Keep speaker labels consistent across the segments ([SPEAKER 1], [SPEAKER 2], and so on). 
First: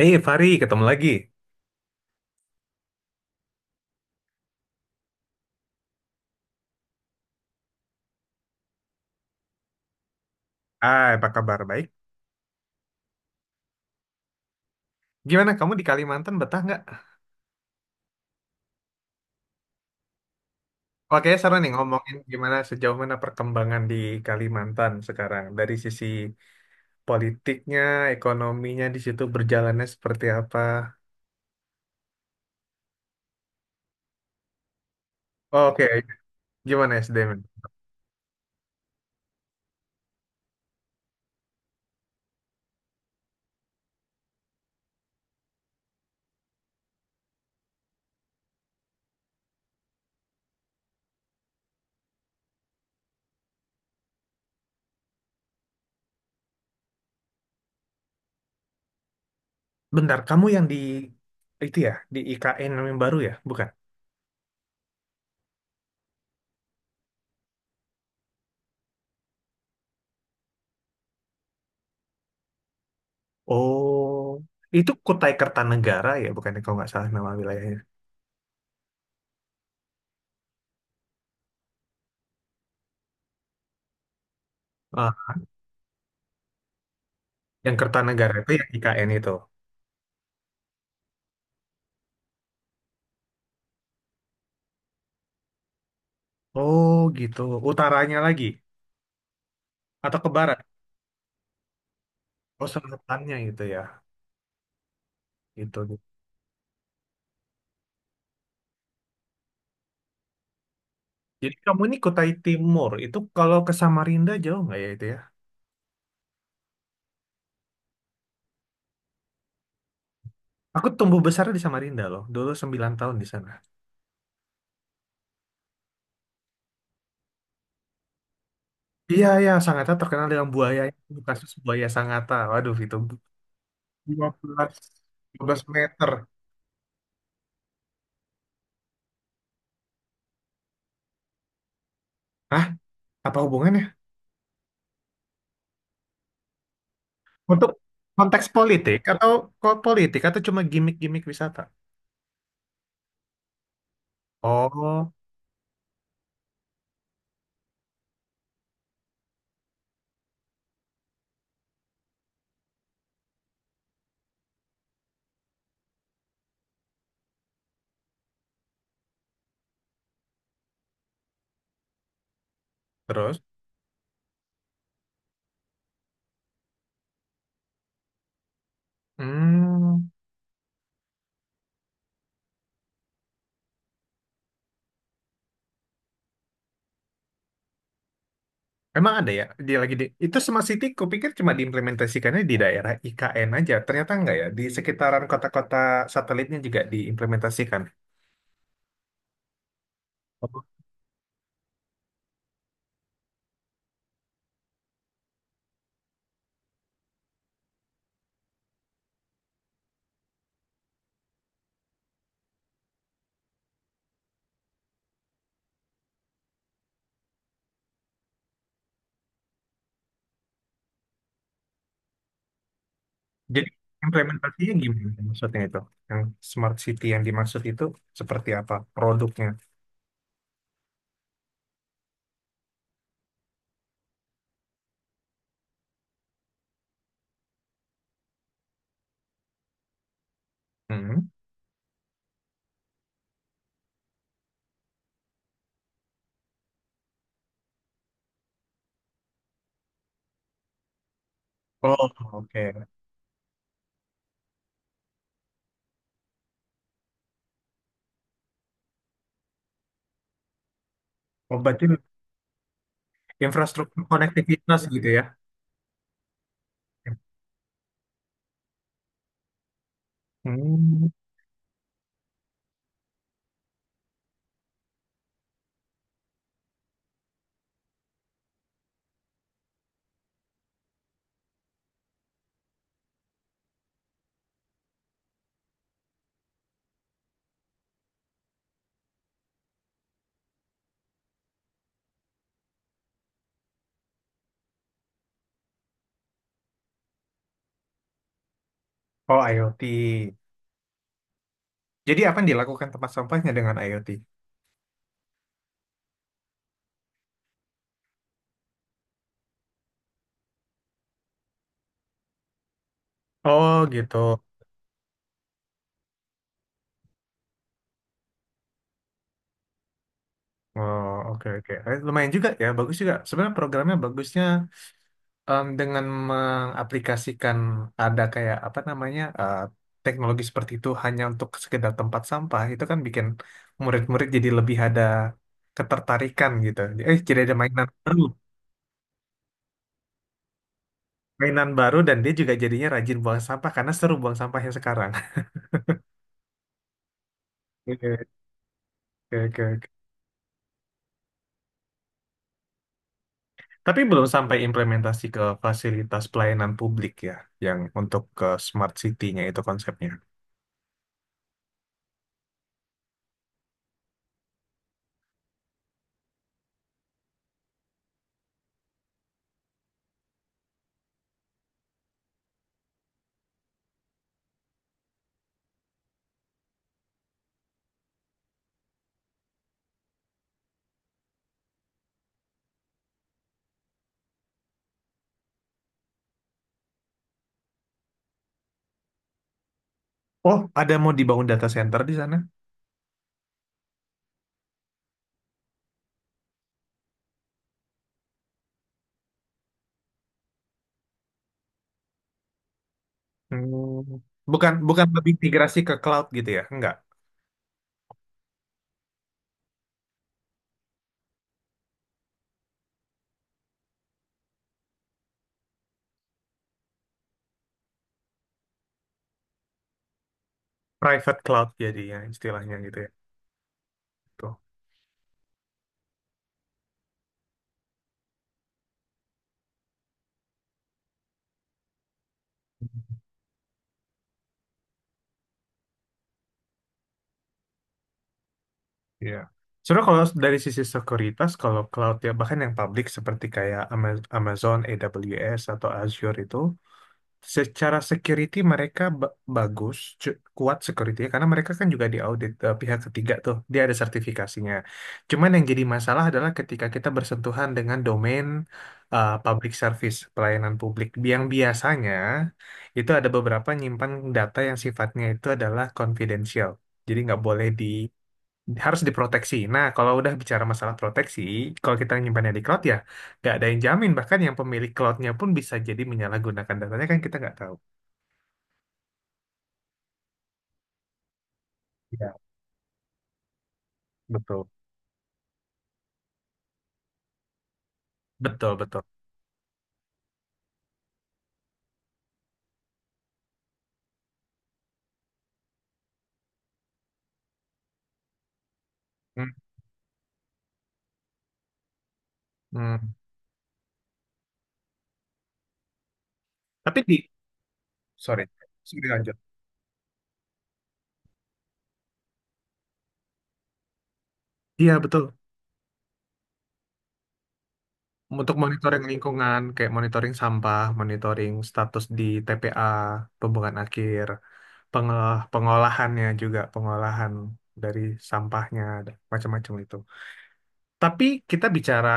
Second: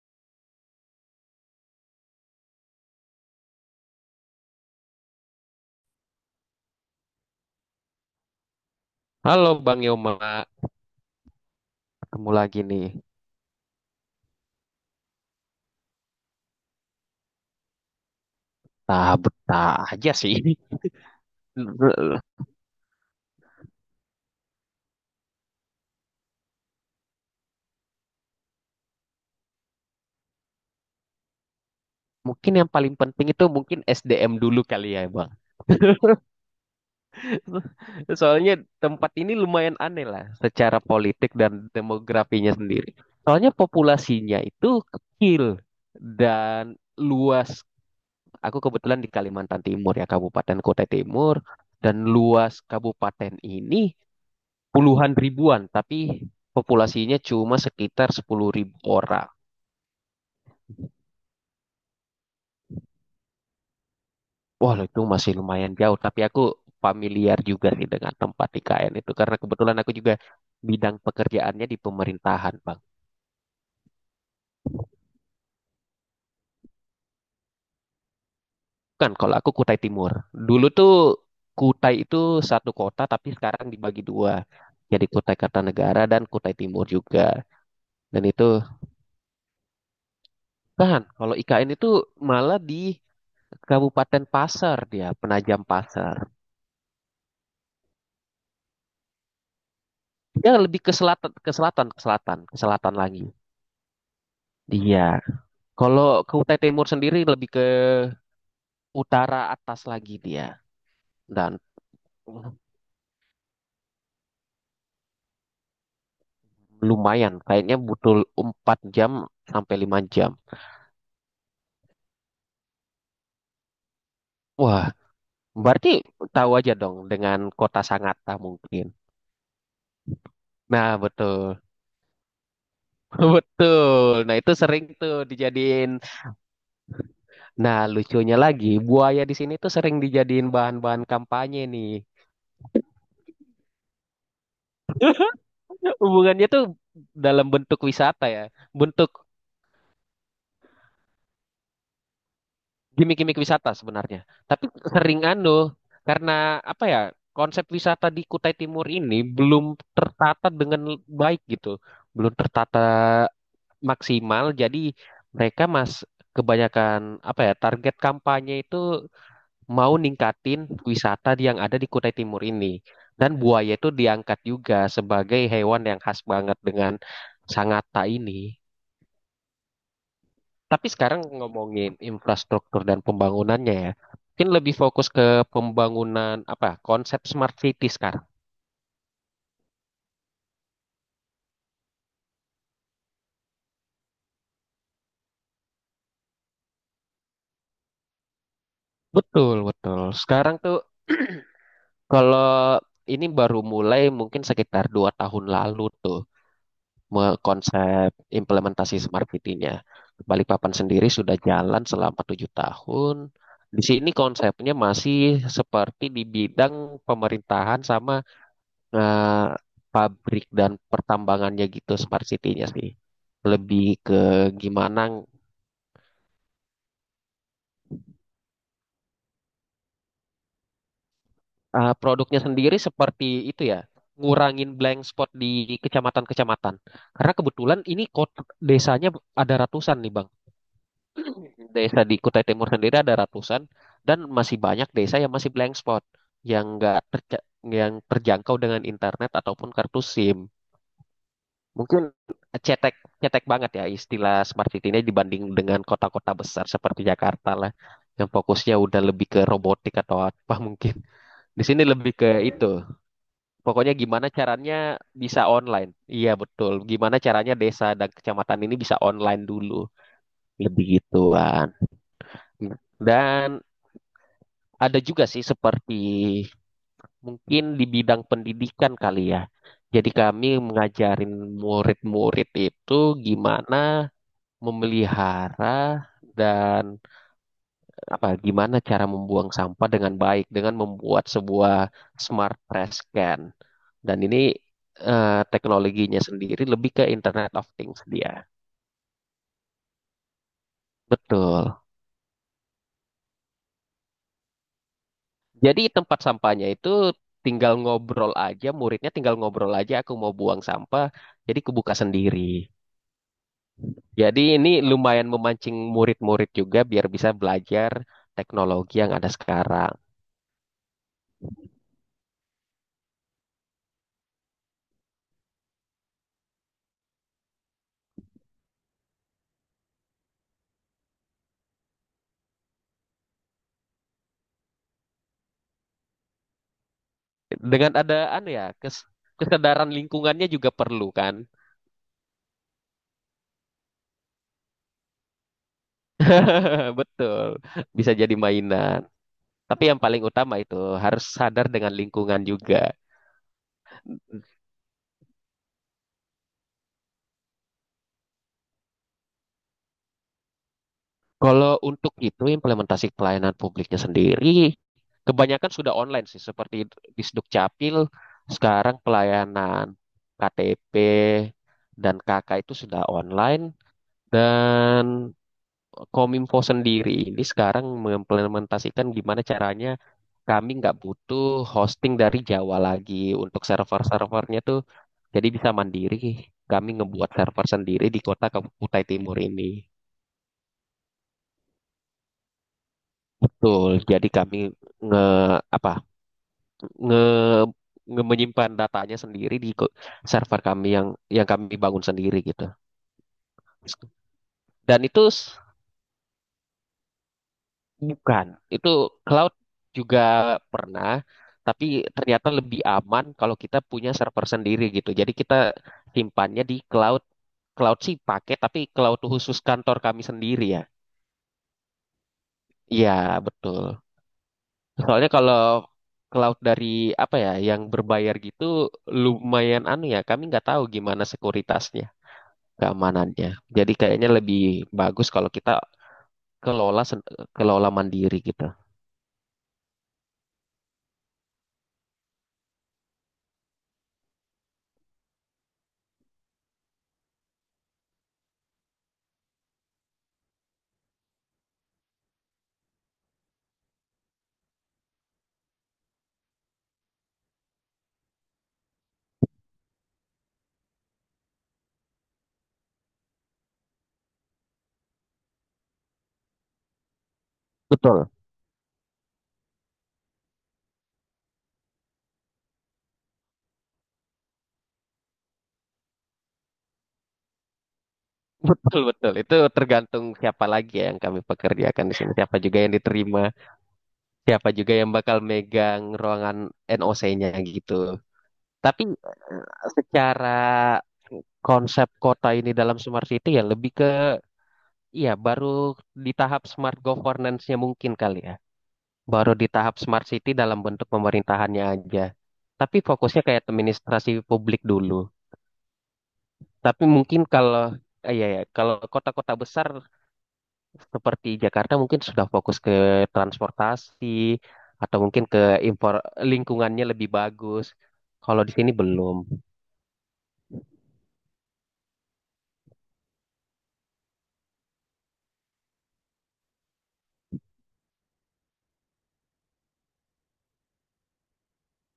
[SPEAKER 1] Hei Fari, ketemu lagi.
[SPEAKER 2] Halo Bang Yoma,
[SPEAKER 1] Ah, apa kabar? Baik.
[SPEAKER 2] ketemu lagi nih.
[SPEAKER 1] Gimana kamu di Kalimantan betah nggak?
[SPEAKER 2] Nah, betah aja sih.
[SPEAKER 1] Oke, seru nih ngomongin gimana sejauh mana perkembangan di Kalimantan sekarang. Dari sisi politiknya, ekonominya di situ berjalannya seperti apa.
[SPEAKER 2] Mungkin yang paling penting itu mungkin SDM dulu kali ya, Bang.
[SPEAKER 1] Oh, oke, gimana SDM?
[SPEAKER 2] Soalnya tempat ini lumayan aneh lah secara politik dan demografinya sendiri. Soalnya populasinya itu kecil dan luas. Aku kebetulan di Kalimantan Timur ya, Kabupaten Kutai Timur. Dan luas kabupaten ini puluhan ribuan, tapi populasinya cuma sekitar 10.000 ribu orang.
[SPEAKER 1] Bentar, kamu yang di itu ya, di IKN yang baru ya, bukan?
[SPEAKER 2] Wah, itu masih lumayan jauh, tapi aku familiar juga sih dengan tempat IKN itu karena kebetulan aku juga bidang pekerjaannya di pemerintahan, Bang.
[SPEAKER 1] Oh, itu Kutai Kertanegara ya, bukan kalau nggak salah nama wilayahnya.
[SPEAKER 2] Kan kalau aku Kutai Timur. Dulu tuh Kutai itu satu kota tapi sekarang dibagi dua. Jadi
[SPEAKER 1] Ah,
[SPEAKER 2] Kutai Kartanegara dan Kutai Timur juga.
[SPEAKER 1] yang
[SPEAKER 2] Dan
[SPEAKER 1] Kertanegara
[SPEAKER 2] itu
[SPEAKER 1] itu yang IKN itu.
[SPEAKER 2] kan kalau IKN itu malah di Kabupaten Pasar dia, Penajam Pasar.
[SPEAKER 1] Oh, gitu. Utaranya lagi, atau ke
[SPEAKER 2] Dia
[SPEAKER 1] barat?
[SPEAKER 2] lebih ke selatan, ke selatan, ke selatan, ke
[SPEAKER 1] Oh,
[SPEAKER 2] selatan lagi.
[SPEAKER 1] selatannya gitu ya.
[SPEAKER 2] Dia.
[SPEAKER 1] Itu.
[SPEAKER 2] Kalau ke Kutai Timur sendiri lebih ke utara atas lagi dia. Dan
[SPEAKER 1] Jadi kamu ini Kutai Timur. Itu kalau ke Samarinda jauh nggak ya itu ya?
[SPEAKER 2] lumayan, kayaknya butuh 4 jam sampai 5 jam.
[SPEAKER 1] Aku tumbuh besar di Samarinda loh. Dulu 9 tahun di sana.
[SPEAKER 2] Wah, berarti tahu aja dong dengan kota Sangatta mungkin.
[SPEAKER 1] Iya, iya. Sangatta terkenal dengan buaya.
[SPEAKER 2] Nah,
[SPEAKER 1] Itu kasus
[SPEAKER 2] betul.
[SPEAKER 1] buaya Sangatta. Waduh, itu
[SPEAKER 2] Betul. Nah, itu
[SPEAKER 1] 15,
[SPEAKER 2] sering tuh
[SPEAKER 1] belas
[SPEAKER 2] dijadiin.
[SPEAKER 1] meter.
[SPEAKER 2] Nah, lucunya lagi, buaya di sini tuh sering dijadiin bahan-bahan kampanye nih.
[SPEAKER 1] Hah? Apa hubungannya?
[SPEAKER 2] Hubungannya tuh dalam
[SPEAKER 1] Untuk
[SPEAKER 2] bentuk wisata ya.
[SPEAKER 1] konteks politik
[SPEAKER 2] Bentuk
[SPEAKER 1] atau kok politik atau cuma gimmick-gimmick wisata?
[SPEAKER 2] gimmick-gimmick wisata sebenarnya. Tapi
[SPEAKER 1] Oh,
[SPEAKER 2] sering anu karena apa ya konsep wisata di Kutai Timur ini belum tertata dengan baik gitu, belum tertata maksimal. Jadi mereka mas kebanyakan apa ya target kampanye itu mau ningkatin wisata yang ada di Kutai Timur ini. Dan
[SPEAKER 1] terus?
[SPEAKER 2] buaya itu diangkat juga sebagai hewan yang khas banget dengan Sangatta ini.
[SPEAKER 1] Hmm.
[SPEAKER 2] Tapi sekarang ngomongin infrastruktur dan pembangunannya ya, mungkin lebih fokus ke pembangunan apa konsep smart city sekarang.
[SPEAKER 1] Emang ada ya? Dia lagi di itu Smart City, kupikir cuma diimplementasikannya di daerah IKN aja. Ternyata enggak ya. Di sekitaran kota-kota satelitnya juga diimplementasikan.
[SPEAKER 2] Betul, betul. Sekarang
[SPEAKER 1] Oh.
[SPEAKER 2] tuh kalau ini baru mulai mungkin sekitar 2 tahun lalu tuh konsep implementasi smart city-nya. Balikpapan sendiri sudah jalan selama 7 tahun. Di sini konsepnya masih seperti di bidang pemerintahan sama eh, pabrik dan pertambangannya gitu smart city-nya sih.
[SPEAKER 1] Jadi
[SPEAKER 2] Lebih ke
[SPEAKER 1] implementasinya
[SPEAKER 2] gimana
[SPEAKER 1] gimana maksudnya itu? Yang Smart City yang dimaksud itu seperti apa produknya?
[SPEAKER 2] produknya sendiri seperti itu ya, ngurangin blank spot di kecamatan-kecamatan. Karena kebetulan ini kota desanya ada ratusan nih, Bang.
[SPEAKER 1] Hmm.
[SPEAKER 2] Desa di Kutai Timur sendiri ada ratusan dan masih banyak desa yang masih blank spot yang enggak yang terjangkau dengan internet ataupun kartu SIM. Mungkin
[SPEAKER 1] Oh, oke.
[SPEAKER 2] cetek cetek banget ya istilah smart city ini dibanding dengan kota-kota besar seperti Jakarta lah yang fokusnya udah lebih ke robotik atau apa mungkin.
[SPEAKER 1] Oh,
[SPEAKER 2] Di sini
[SPEAKER 1] berarti
[SPEAKER 2] lebih ke itu. Pokoknya
[SPEAKER 1] infrastruktur
[SPEAKER 2] gimana caranya
[SPEAKER 1] konektivitas gitu ya?
[SPEAKER 2] bisa online. Iya betul. Gimana caranya desa dan kecamatan ini bisa online dulu. Lebih
[SPEAKER 1] Hmm.
[SPEAKER 2] gituan. Dan ada juga sih seperti mungkin di bidang pendidikan kali ya. Jadi kami mengajarin murid-murid itu gimana memelihara dan apa gimana cara membuang sampah dengan baik dengan membuat sebuah smart trash can. Dan ini teknologinya sendiri lebih ke Internet of Things dia.
[SPEAKER 1] Oh, IoT.
[SPEAKER 2] Betul.
[SPEAKER 1] Jadi apa yang dilakukan tempat sampahnya dengan IoT?
[SPEAKER 2] Jadi tempat sampahnya itu tinggal ngobrol aja, muridnya tinggal ngobrol aja aku mau buang sampah, jadi kebuka sendiri.
[SPEAKER 1] Oh, gitu.
[SPEAKER 2] Jadi ini lumayan memancing murid-murid juga biar bisa belajar teknologi yang ada sekarang.
[SPEAKER 1] Oh, oke, oke. Lumayan juga ya, bagus juga. Sebenarnya programnya bagusnya dengan mengaplikasikan ada kayak apa namanya teknologi seperti itu hanya untuk sekedar tempat sampah, itu kan bikin murid-murid jadi lebih ada ketertarikan gitu. Jadi ada
[SPEAKER 2] Dengan ada anu ya, kesadaran lingkungannya juga perlu kan.
[SPEAKER 1] mainan baru dan dia juga jadinya rajin buang sampah karena seru buang sampahnya sekarang.
[SPEAKER 2] Betul. Bisa jadi
[SPEAKER 1] Oke,
[SPEAKER 2] mainan.
[SPEAKER 1] oke, oke.
[SPEAKER 2] Tapi
[SPEAKER 1] Oke.
[SPEAKER 2] yang paling utama itu harus sadar dengan lingkungan juga.
[SPEAKER 1] Tapi belum sampai implementasi ke fasilitas pelayanan publik ya, yang untuk ke smart city-nya itu konsepnya.
[SPEAKER 2] Kalau untuk itu implementasi pelayanan publiknya sendiri, kebanyakan sudah online sih, seperti di Sdukcapil, sekarang pelayanan KTP dan KK itu sudah online, dan Kominfo sendiri ini sekarang mengimplementasikan gimana caranya kami nggak butuh hosting dari Jawa lagi untuk server-servernya tuh jadi bisa mandiri. Kami ngebuat server sendiri di kota Kutai Timur ini.
[SPEAKER 1] Oh, ada mau dibangun data center di sana?
[SPEAKER 2] Betul. Jadi kami nge apa nge, nge- menyimpan datanya sendiri di server kami yang kami bangun sendiri gitu.
[SPEAKER 1] Hmm. Bukan, bukan
[SPEAKER 2] Dan itu
[SPEAKER 1] lebih migrasi ke cloud gitu ya? Enggak.
[SPEAKER 2] bukan, itu cloud juga pernah, tapi ternyata lebih aman kalau kita punya server sendiri gitu. Jadi kita simpannya di cloud. Cloud sih pakai, tapi cloud khusus kantor kami sendiri ya.
[SPEAKER 1] Private cloud jadinya istilahnya gitu ya.
[SPEAKER 2] Iya, betul.
[SPEAKER 1] Tuh.
[SPEAKER 2] Soalnya kalau cloud dari apa ya, yang berbayar gitu lumayan anu ya, kami nggak tahu gimana sekuritasnya, keamanannya. Jadi kayaknya lebih bagus kalau kita kelola kelola mandiri gitu.
[SPEAKER 1] Iya. Sebenarnya kalau dari sisi sekuritas, kalau cloud ya bahkan yang publik seperti kayak Amazon, AWS atau Azure itu. Secara security mereka bagus, kuat security karena mereka kan juga diaudit pihak ketiga tuh, dia ada sertifikasinya. Cuman yang jadi masalah adalah ketika kita bersentuhan dengan domain public service, pelayanan publik, yang biasanya itu ada beberapa nyimpan data yang sifatnya itu adalah confidential. Jadi nggak boleh
[SPEAKER 2] Betul.
[SPEAKER 1] harus diproteksi. Nah, kalau udah bicara masalah proteksi, kalau kita nyimpannya di cloud ya nggak ada yang jamin. Bahkan yang pemilik cloudnya pun bisa jadi menyalahgunakan datanya kan kita nggak tahu.
[SPEAKER 2] Betul, betul. Itu tergantung siapa lagi ya yang kami pekerjakan di sini.
[SPEAKER 1] Ya,
[SPEAKER 2] Siapa juga yang diterima,
[SPEAKER 1] betul,
[SPEAKER 2] siapa juga yang bakal megang ruangan NOC-nya gitu.
[SPEAKER 1] betul, betul.
[SPEAKER 2] Tapi secara konsep kota ini dalam smart city ya lebih ke, iya baru di tahap smart governance-nya mungkin kali ya. Baru
[SPEAKER 1] Hmm,
[SPEAKER 2] di tahap smart city dalam bentuk pemerintahannya aja. Tapi
[SPEAKER 1] hmm.
[SPEAKER 2] fokusnya kayak administrasi publik dulu.
[SPEAKER 1] Tapi
[SPEAKER 2] Tapi
[SPEAKER 1] di,
[SPEAKER 2] mungkin kalau,
[SPEAKER 1] sorry,
[SPEAKER 2] iya ya, kalau
[SPEAKER 1] sorry, lanjut.
[SPEAKER 2] kota-kota besar seperti Jakarta mungkin sudah fokus ke transportasi
[SPEAKER 1] Iya
[SPEAKER 2] atau
[SPEAKER 1] betul.
[SPEAKER 2] mungkin ke impor lingkungannya lebih bagus.
[SPEAKER 1] Untuk
[SPEAKER 2] Kalau di sini
[SPEAKER 1] monitoring
[SPEAKER 2] belum.
[SPEAKER 1] lingkungan, kayak monitoring sampah, monitoring status di TPA, pembuangan akhir, pengolahannya juga, pengolahan dari sampahnya, dan macam-macam itu. Tapi kita bicara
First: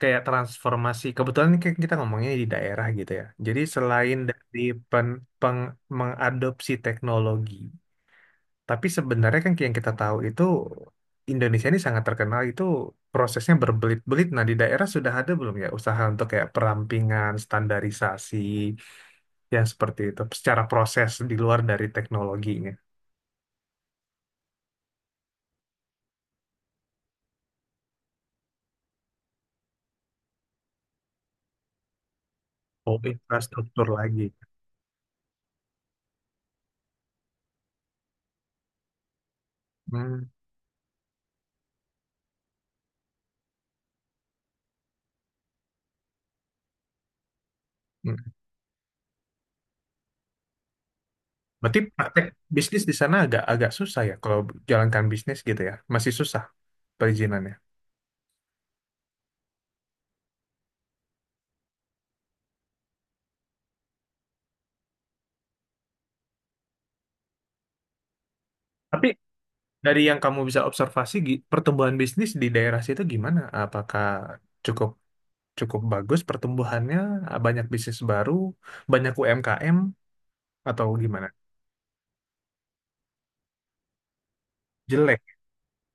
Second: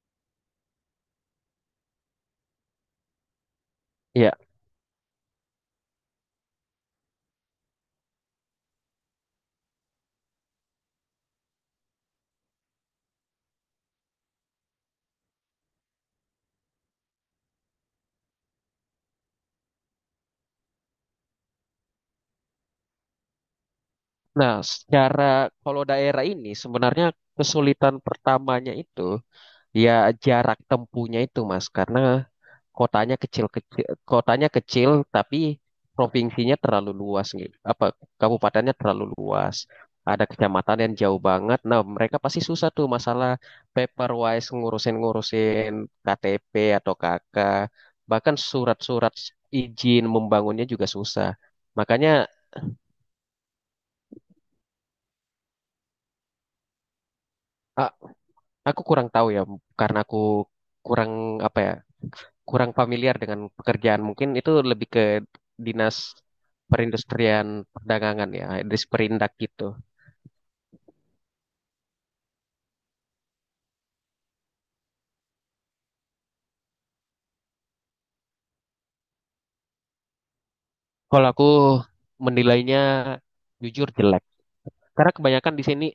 [SPEAKER 1] kayak transformasi, kebetulan ini kan kita ngomongnya di daerah gitu ya. Jadi selain
[SPEAKER 2] Ya.
[SPEAKER 1] dari pen, mengadopsi teknologi, tapi sebenarnya kan yang kita tahu itu Indonesia ini sangat terkenal itu prosesnya berbelit-belit. Nah, di daerah sudah ada belum ya usaha untuk kayak perampingan, standarisasi yang seperti itu secara proses di luar dari teknologinya.
[SPEAKER 2] Nah, secara kalau daerah ini sebenarnya kesulitan pertamanya itu ya jarak tempuhnya itu, Mas, karena
[SPEAKER 1] Oh,
[SPEAKER 2] kotanya
[SPEAKER 1] infrastruktur
[SPEAKER 2] kecil-kecil,
[SPEAKER 1] lagi.
[SPEAKER 2] kotanya kecil tapi provinsinya terlalu luas gitu. Apa kabupatennya terlalu luas. Ada kecamatan yang jauh banget. Nah, mereka pasti susah tuh masalah paperwise ngurusin-ngurusin KTP atau KK,
[SPEAKER 1] Hmm.
[SPEAKER 2] bahkan surat-surat izin membangunnya juga susah.
[SPEAKER 1] Berarti
[SPEAKER 2] Makanya
[SPEAKER 1] praktek bisnis di sana agak agak susah ya kalau jalankan bisnis gitu ya. Masih susah perizinannya.
[SPEAKER 2] a- aku kurang tahu ya karena aku kurang apa ya kurang familiar dengan pekerjaan. Mungkin itu lebih ke dinas perindustrian perdagangan ya,
[SPEAKER 1] Tapi
[SPEAKER 2] disperindak gitu.
[SPEAKER 1] dari yang kamu bisa observasi pertumbuhan bisnis di daerah situ gimana? Apakah cukup cukup bagus pertumbuhannya? Banyak bisnis baru, banyak UMKM atau gimana?
[SPEAKER 2] Kalau aku menilainya jujur jelek. Karena
[SPEAKER 1] Jelek,
[SPEAKER 2] kebanyakan di sini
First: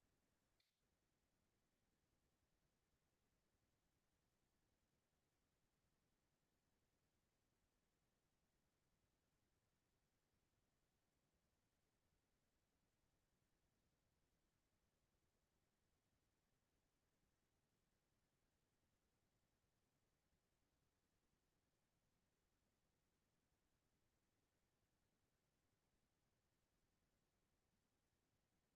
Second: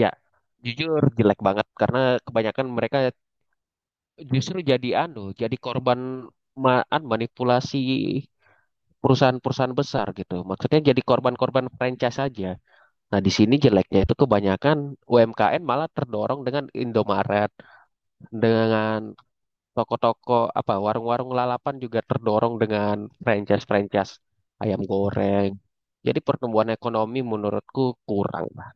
[SPEAKER 2] ya jujur jelek banget karena kebanyakan mereka justru jadi anu, jadi korban anu, manipulasi perusahaan-perusahaan besar gitu. Maksudnya jadi korban-korban franchise saja. Nah, di sini jeleknya itu kebanyakan UMKM malah terdorong dengan Indomaret, dengan toko-toko apa warung-warung lalapan juga terdorong dengan franchise-franchise ayam goreng. Jadi pertumbuhan ekonomi menurutku kurang lah.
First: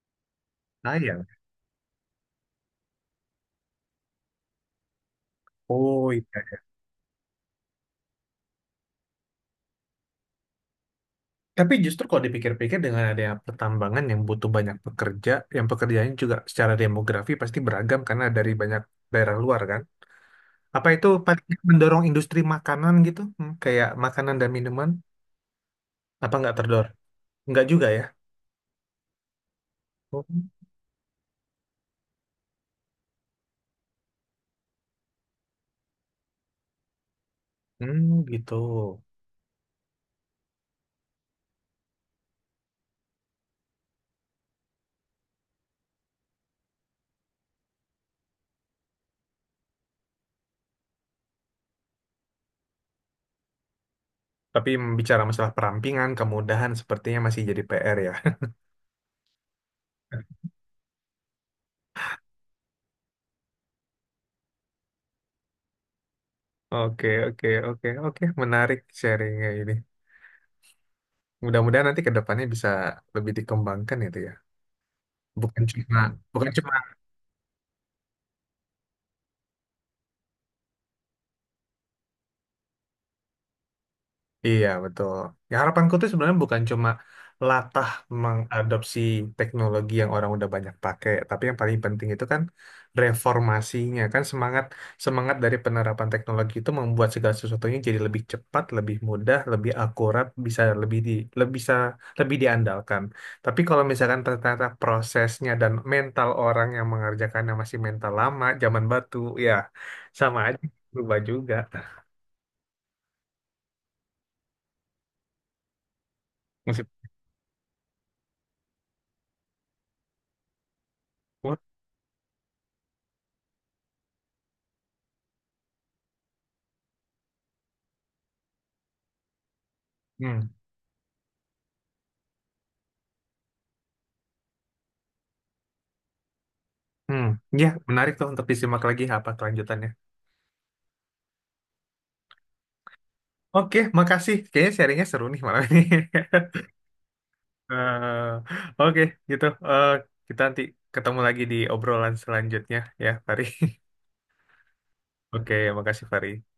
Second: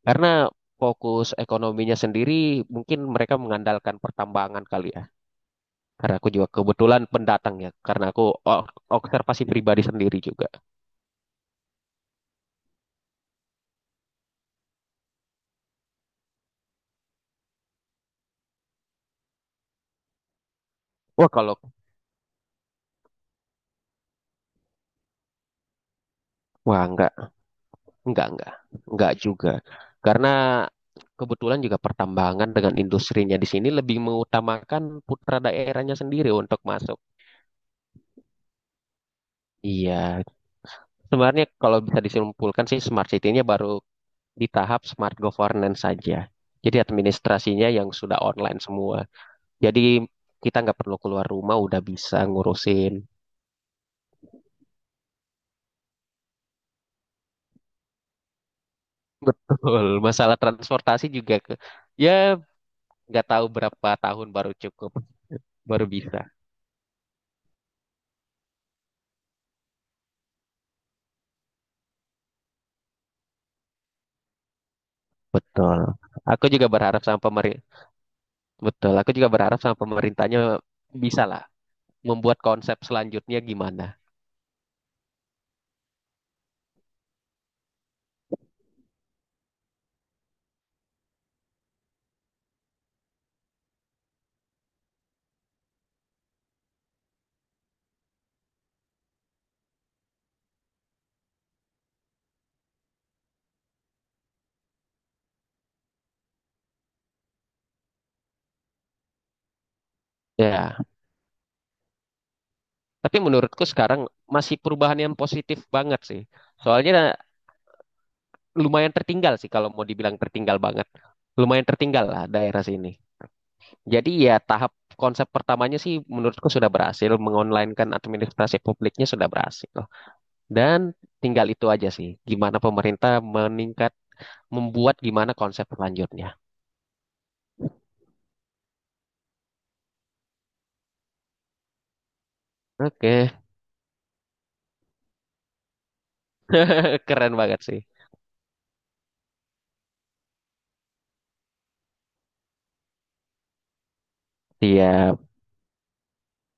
[SPEAKER 2] Karena
[SPEAKER 1] sayang.
[SPEAKER 2] fokus ekonominya sendiri mungkin mereka mengandalkan pertambangan kali ya.
[SPEAKER 1] Oh
[SPEAKER 2] Karena
[SPEAKER 1] iya.
[SPEAKER 2] aku juga kebetulan pendatang ya. Karena aku o- observasi pribadi sendiri juga.
[SPEAKER 1] Tapi justru kalau dipikir-pikir dengan adanya pertambangan yang butuh banyak pekerja, yang pekerjaannya juga secara demografi pasti beragam karena dari banyak daerah luar kan. Apa itu
[SPEAKER 2] Wah,
[SPEAKER 1] paling
[SPEAKER 2] kalau,
[SPEAKER 1] mendorong industri makanan gitu? Hmm, kayak makanan dan minuman? Apa nggak
[SPEAKER 2] wah,
[SPEAKER 1] terdor?
[SPEAKER 2] enggak.
[SPEAKER 1] Nggak juga ya?
[SPEAKER 2] Enggak, enggak. Enggak juga.
[SPEAKER 1] Oh.
[SPEAKER 2] Karena kebetulan juga pertambangan dengan industrinya di sini lebih mengutamakan putra daerahnya sendiri untuk masuk.
[SPEAKER 1] Hmm, gitu.
[SPEAKER 2] Iya. Sebenarnya kalau bisa disimpulkan sih smart city-nya baru di tahap smart governance saja. Jadi administrasinya yang sudah online semua. Jadi kita nggak perlu keluar rumah udah bisa ngurusin.
[SPEAKER 1] Tapi bicara masalah perampingan, kemudahan sepertinya masih jadi PR ya.
[SPEAKER 2] Betul. Masalah transportasi juga ke, ya nggak tahu berapa tahun baru cukup, baru bisa.
[SPEAKER 1] Oke, oke, oke, oke. Menarik sharingnya ini. Mudah-mudahan nanti ke depannya bisa lebih dikembangkan itu ya. Bukan
[SPEAKER 2] Betul.
[SPEAKER 1] cuma
[SPEAKER 2] Aku
[SPEAKER 1] bukan
[SPEAKER 2] juga
[SPEAKER 1] cuma
[SPEAKER 2] berharap sama pemerintah. Betul. Aku juga berharap sama pemerintahnya bisa lah membuat konsep selanjutnya gimana.
[SPEAKER 1] Iya, betul. Ya, harapanku tuh sebenarnya bukan cuma latah mengadopsi teknologi yang orang udah banyak pakai, tapi yang paling penting itu kan reformasinya, kan semangat semangat dari penerapan teknologi itu membuat segala sesuatunya jadi lebih cepat, lebih mudah, lebih akurat, bisa lebih di lebih bisa lebih diandalkan. Tapi kalau misalkan ternyata prosesnya dan mental orang yang mengerjakannya masih mental lama, zaman batu, ya sama aja
[SPEAKER 2] Ya.
[SPEAKER 1] berubah juga.
[SPEAKER 2] Tapi menurutku sekarang masih perubahan yang positif banget sih.
[SPEAKER 1] Masih.
[SPEAKER 2] Soalnya lumayan tertinggal sih kalau mau dibilang tertinggal banget. Lumayan tertinggal lah daerah sini. Jadi ya tahap konsep pertamanya sih menurutku sudah berhasil. Mengonlinekan administrasi publiknya sudah berhasil.
[SPEAKER 1] Hmm.
[SPEAKER 2] Dan tinggal itu aja sih. Gimana pemerintah meningkat membuat gimana konsep selanjutnya.
[SPEAKER 1] Hmm, ya menarik tuh untuk disimak lagi apa kelanjutannya.
[SPEAKER 2] Oke.
[SPEAKER 1] Oke, makasih. Kayaknya sharingnya seru nih malam ini.
[SPEAKER 2] Keren banget sih,
[SPEAKER 1] Eh, Oke, gitu. Kita nanti ketemu lagi di obrolan selanjutnya ya, Fari.
[SPEAKER 2] iya
[SPEAKER 1] Oke, makasih, Fari.